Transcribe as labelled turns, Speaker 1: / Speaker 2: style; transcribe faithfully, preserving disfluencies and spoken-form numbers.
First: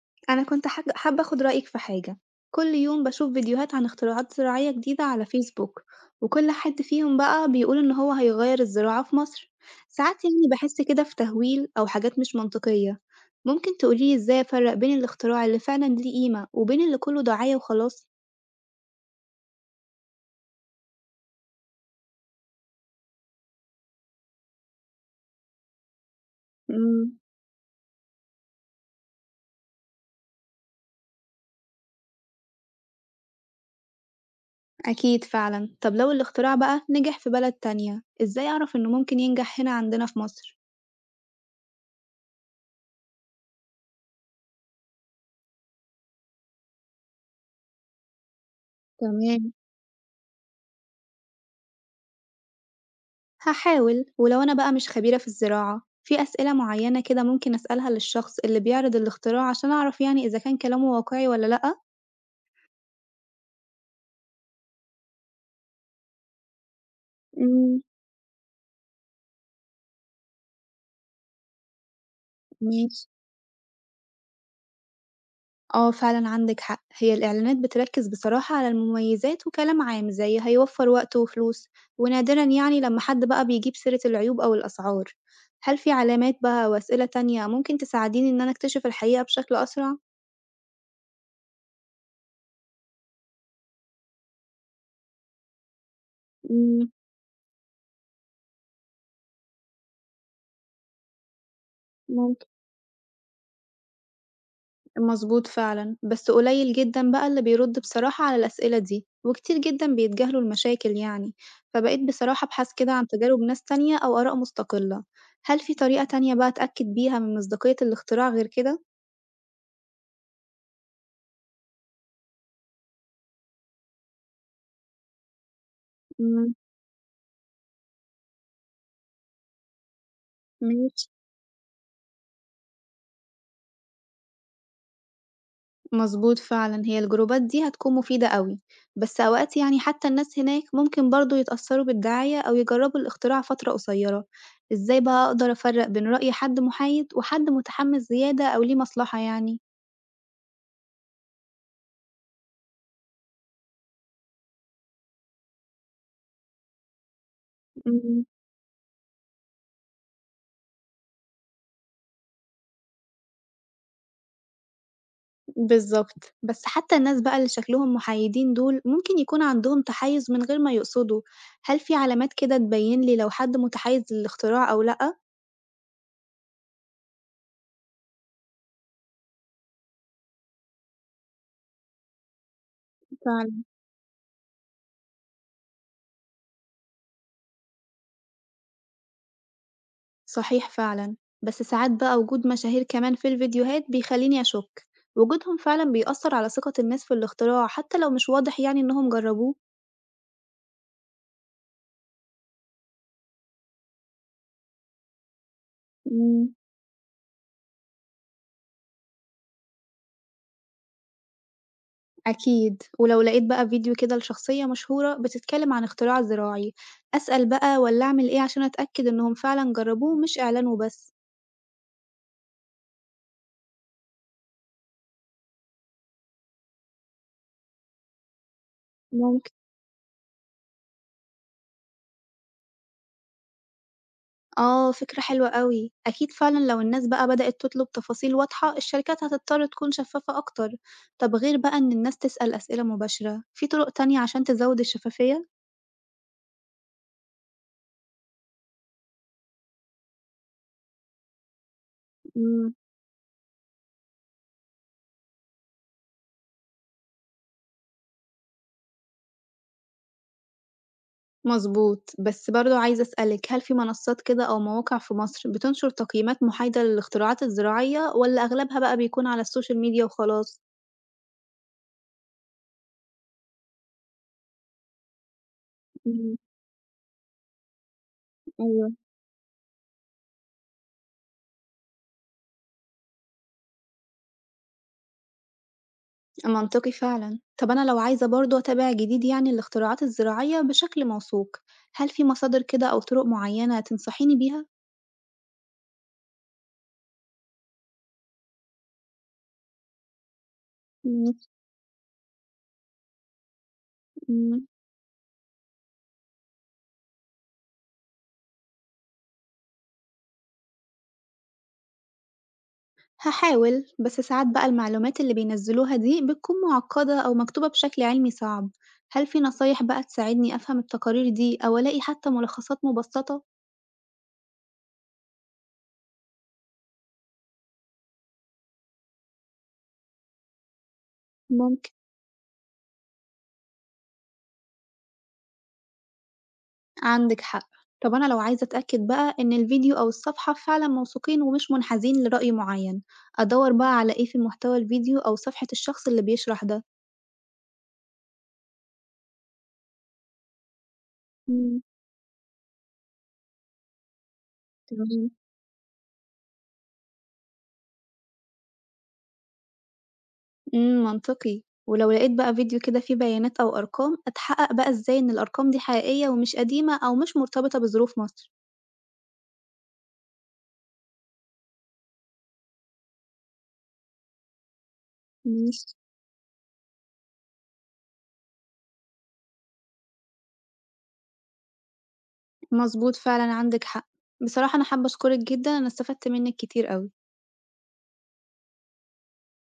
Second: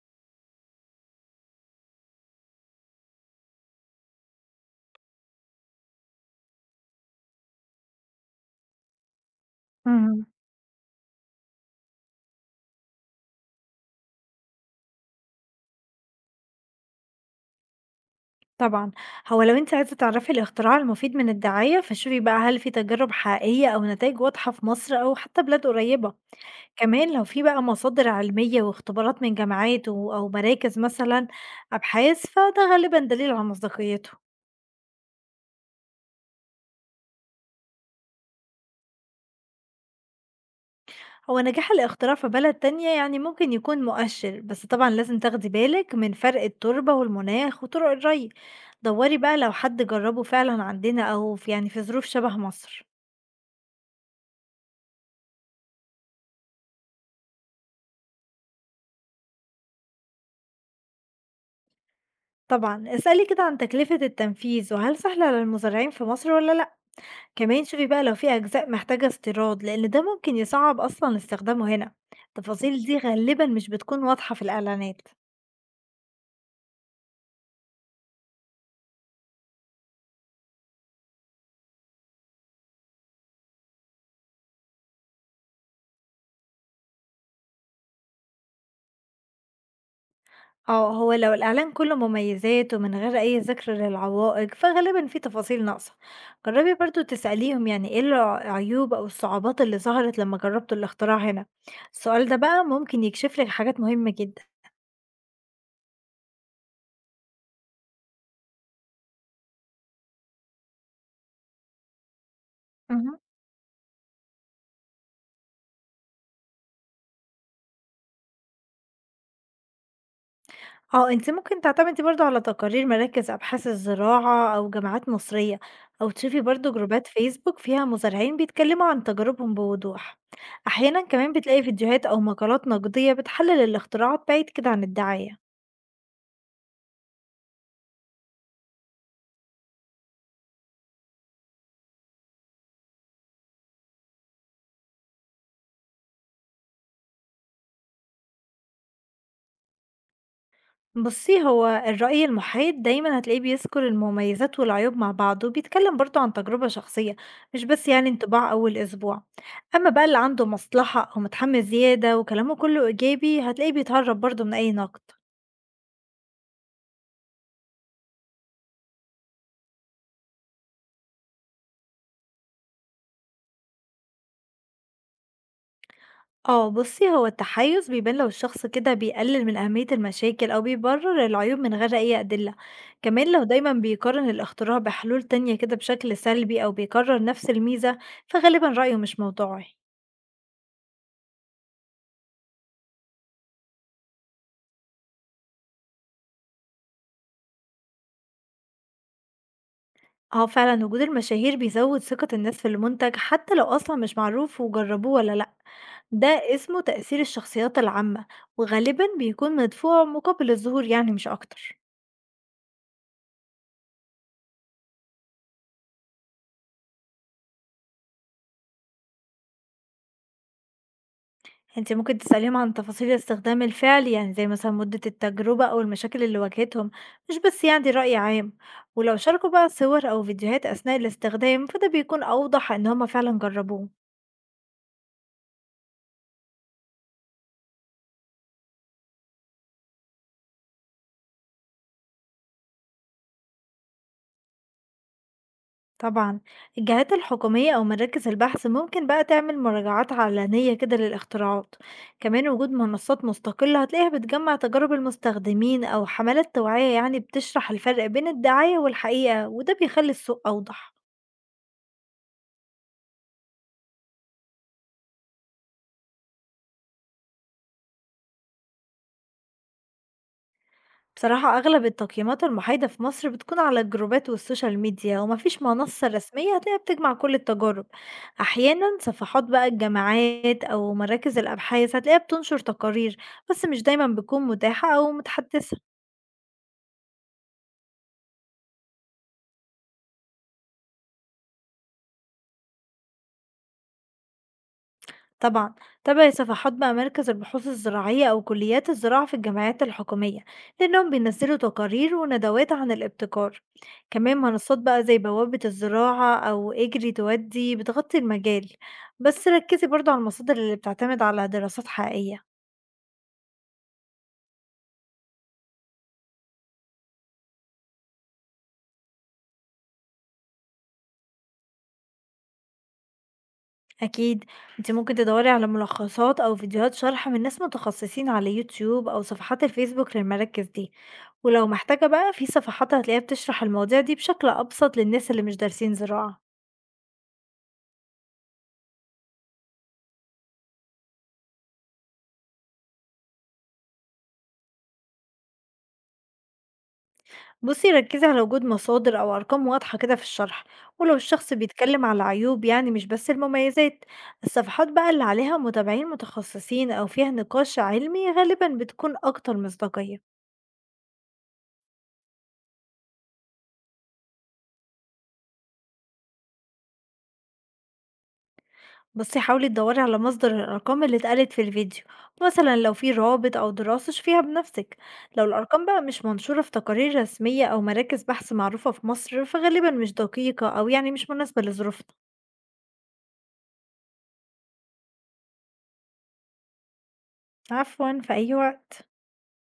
Speaker 1: أنا كنت حاج حابة آخد رأيِك في حاجة، كل يوم باشوف فيديوهات عن اختراعات زراعية جديدة على فيسبوك، وكل حد فيهم بقى بيقول إن هو هيغير الزراعة في مصر، ساعات
Speaker 2: اهم،
Speaker 1: يعني بحس كده في تهويل أو حاجات مش منطقية، ممكن تقوليلي إزاي أفرق بين الاختراع اللي فعلًا ليه قيمة وبين اللي كله دعاية وخلاص؟
Speaker 2: طبعًا. هو لو أنتِ عايزة تعرفي الاختراع المفيد من الدعاية، فشوفي بقى هل في تجارب حقيقية أو نتايج واضحة في مصر أو حتى بلاد قريبة.
Speaker 1: إمم.
Speaker 2: كمان لو في بقى مصادر علمية واختبارات من جامعات و أو مراكز مثلًا أبحاث، فده غالبًا دليل على مصداقيته.
Speaker 1: أكيد فعلًا، طب لو الاختراع بقى نجح في بلد تانية، إزاي أعرف إنه ممكن ينجح هنا عندنا في مصر؟
Speaker 2: هو نجاح الاختراع في بلد تانية يعني ممكن يكون مؤشر، بس طبعًا لازم تاخدي بالك من فرق التربة والمناخ وطرق الري. دوري بقى لو
Speaker 1: تمام.
Speaker 2: حد جربه فعلًا عندنا أو في يعني في ظروف شبه مصر.
Speaker 1: هاحاول، ولو أنا بقى مش خبيرة في الزراعة، في أسئلة معينة كده ممكن أسألها للشخص اللي بيعرض الاختراع عشان أعرف يعني إذا كان كلامه واقعي ولا لأ؟
Speaker 2: طبعًا، اسألي كده عن تكلفة التنفيذ وهل سهل على المزارعين في مصر والّا لأ، كمان
Speaker 1: إمم.
Speaker 2: شوفي بقى لو في أجزاء محتاجة استيراد لأن ده ممكن يصعّب أصلًا استخدامه هنا، التفاصيل دي
Speaker 1: ماشي.
Speaker 2: غالبًا مش بتكون واضحة في الإعلانات.
Speaker 1: آه فعلًا عندك حق، هي الإعلانات بتركز بصراحة على المميزات وكلام عام زي هيوفر وقت وفلوس، ونادرًا يعني لما حد بقى بيجيب سيرة العيوب أو الأسعار. هل في علامات بقى أو أسئلة تانية ممكن تساعديني إن أنا أكتشف الحقيقة بشكل أسرع؟
Speaker 2: آه، هو لو الإعلان كله مميزات ومن غير أي ذكر للعوائق فغالبًا في تفاصيل ناقصة، جربي
Speaker 1: إمم.
Speaker 2: برضه تسأليهم يعني إيه العيوب أو الصعوبات اللي ظهرت لما جربتوا الاختراع هنا، السؤال ده
Speaker 1: ممكن.
Speaker 2: بقى ممكن يكشف لِك حاجات مهمة جدًا.
Speaker 1: مضبوط فعلًا، بس قليل جدًا بقى اللي بيرد بصراحة على الأسئلة دي، وكتير جدًا بيتجاهلوا المشاكل يعني، فبقيت بصراحة أبحث كده عن
Speaker 2: اهم.
Speaker 1: تجارب ناس تانية أو آراء مستقلة. هل في طريقة تانية بقى أتأكد بيها من مصداقية الاختراع غير كده؟
Speaker 2: آه، أنتِ ممكن تعتمدي برضه على تقارير مراكز أبحاث الزراعة أو جامعات مصرية، أو تشوفي
Speaker 1: إمم.
Speaker 2: برضه جروبات فيسبوك فيها مزارعين بيتكلموا عن تجاربهم بوضوح. أحيانا
Speaker 1: ماشي.
Speaker 2: كمان بتلاقي فيديوهات أو مقالات نقدية بتحلل الاختراعات بعيد كده عن الدعاية.
Speaker 1: مضبوط فعلًا، هي الجروبات دي هتكون مفيدة أوي، بس أوقات يعني حتى الناس هناك ممكن برضه يتأثروا بالدعاية أو يجربوا الاختراع فترة قصيرة. إزاي بقى أقدر أفرق بين رأي حد محايد وحد متحمس زيادة أو ليه مصلحة يعني؟
Speaker 2: بُصّي، هو الرأي المحايد دايمًا هتلاقيه بيذكر المميزات والعيوب مع بعض، وبيتكلم برضه عن تجربة شخصية، مش بس يعني
Speaker 1: إمم.
Speaker 2: انطباع أول أسبوع. أما بقى اللي عنده مصلحة أو متحمس زيادة وكلامه كله إيجابي، هتلاقيه بيتهرب برضه من أي نقد.
Speaker 1: بالضبط، بس حتى الناس بقى اللي شكلهم محايدين دول ممكن يكون عندهم تحيُّز من غير ما يقصدوا، هل في علامات كده تبين لي لو حد متحيِّز للاختراع أو لأ؟
Speaker 2: آه بُصّي، هو التحيُّز بيبان لو الشخص كده بيقلل من أهمية المشاكل أو بيبرر العيوب من غير أي أدلة، كمان لو
Speaker 1: فعلًا،
Speaker 2: دايمًا بيقارن الاختراع بحلول تانية كده بشكل سلبي أو بيكرر نفس الميزة، فغالبًا رأيه مش موضوعي.
Speaker 1: صحيح فعلًا، بس ساعات بقى وجود مشاهير كمان في الفيديوهات بيخلّيني أشُك، وجودهم فعلًا بيأثّر على ثقة الناس في الاختراع حتى لو مش واضح يعني إنهم جرّبوه؟
Speaker 2: آه فعلًا وجود المشاهير بيزوّد ثقة الناس في المنتج حتى لو أصلًا مش معروف وجربوه والّا لأ، ده
Speaker 1: إمم.
Speaker 2: اسمه تأثير الشخصيات العامة، وغالبًا بيكون مدفوع مقابل الظهور يعني مش أكتر.
Speaker 1: أكيد، ولو لقيت بقى فيديو كده لشخصية مشهورة بتتكلم عن اختراع زراعي، أسأل بقى والّا أعمل إيه عشان أتأكد إنهم فعلًا جرّبوه مش إعلان وبس؟
Speaker 2: أنتِ ممكن تسأليهم عن تفاصيل الاستخدام الفعلي، يعني زي مثلًا مدة التجربة أو المشاكل اللي واجهتهم، مش بس يعني رأي عام، ولو شاركوا
Speaker 1: ممكن.
Speaker 2: بقى صور أو فيديوهات أثناء الاستخدام، فده بيكون أوضح إن هُم فعلًا جربوه.
Speaker 1: آه، فكرة حلوة أوي. أكيد فعلًا لو الناس بقى بدأت تطلب تفاصيل واضحة، الشركات هتضطر تكون شفافة أكتر. طب غير بقى إن الناس تسأل أسئلة مباشرة، في طرق تانية عشان تزود الشفافية؟
Speaker 2: طبعًا، الجهات الحكومية أو مراكز البحث ممكن بقى تعمل مراجعات علنية كده للاختراعات، كمان وجود
Speaker 1: إمم.
Speaker 2: منصات مستقلة هتلاقيها بتجمع تجارب المستخدمين أو حملات توعية يعني بتشرح الفرق بين الدعاية والحقيقة، وده بيخلي السوق أوضح.
Speaker 1: مضبوط. بس برضه عايزة أسألِك، هل في منصات كده أو مواقع في مصر بتنشر تقييمات محايدة للاختراعات الزراعية، والّا أغلبها بقى بيكون على السوشيال ميديا وخلاص؟
Speaker 2: بصراحة أغلب التقييمات المحايدة في مصر بتكون على الجروبات والسوشيال ميديا ومفيش منصة
Speaker 1: إمم.
Speaker 2: رسمية هتلاقيها بتجمع كل التجارب.
Speaker 1: أيوه.
Speaker 2: أحيانا صفحات بقى الجامعات أو مراكز الأبحاث هتلاقيها بتنشر تقارير، بس مش دايما بتكون متاحة أو متحدثة.
Speaker 1: منطقي فعلا، طب أنا لو عايزة برضه أتابع جديد يعني الاختراعات الزراعية بشكل موثوق، هل في مصادر كده أو طرق معينة تنصحيني بيها؟
Speaker 2: طبعا، تبع صفحات بقى مركز البحوث الزراعية أو كليات الزراعة في الجامعات الحكومية لأنهم
Speaker 1: مم،
Speaker 2: بينزلوا تقارير وندوات عن الابتكار. كمان
Speaker 1: مم،
Speaker 2: منصات بقى زي بوابة الزراعة أو اجري تودي بتغطي المجال، بس ركزي برضو على المصادر اللي بتعتمد على دراسات حقيقية.
Speaker 1: هحاول، بس ساعات بقى المعلومات اللي بينزلوها دي بتكون معقدة أو مكتوبة بشكل علمي صعب، هل في نصايح بقى تساعدني أفهم التقارير دي أو ألاقي حتى ملخصات مبسطة؟
Speaker 2: أكيد، انت ممكن تدوري على ملخصات أو فيديوهات شرح من ناس متخصصين على يوتيوب أو صفحات الفيسبوك للمراكز دي، ولو
Speaker 1: ممكن.
Speaker 2: محتاجة بقى في صفحات هتلاقيها بتشرح المواضيع دي بشكل أبسط للناس اللي مش دارسين زراعة.
Speaker 1: عندِك حق. طب أنا لو عايزة أتأكد بقى إن الفيديو أو الصفحة فعلًا موثوقين ومش منحازين لرأي معيّن، أدوّر بقى على إيه في محتوى الفيديو أو صفحة الشخص اللي بيشرح ده؟
Speaker 2: بصي ركزي على وجود مصادر أو أرقام واضحة كده في الشرح، ولو الشخص
Speaker 1: إمم.
Speaker 2: بيتكلم على عيوب يعني مش بس المميزات. الصفحات بقى اللي
Speaker 1: تمام.
Speaker 2: عليها متابعين متخصصين أو فيها نقاش علمي غالبا بتكون أكتر مصداقية.
Speaker 1: إمم، منطقي. ولو لقيت بقى فيديو كده فيه بيانات أو أرقام، أتحقق بقى إزاي إن الأرقام دي حقيقية ومش قديمة أو مش مرتبطة بظروف مصر؟
Speaker 2: بصي حاولي تدوري على مصدر الأرقام اللي اتقالت في الفيديو، مثلا لو في رابط أو دراسة شوفيها بنفسك. لو الأرقام
Speaker 1: ماشي.
Speaker 2: بقى مش منشورة في تقارير رسمية أو مراكز بحث معروفة في مصر فغالبا مش دقيقة أو يعني مش مناسبة لظروفنا.
Speaker 1: مضبوط فعلًا، عندِك حق. بصراحة أنا حابة أشكرِك جدًا، أنا استفدت منِّك كتير أوي.
Speaker 2: عفوا، في أي وقت.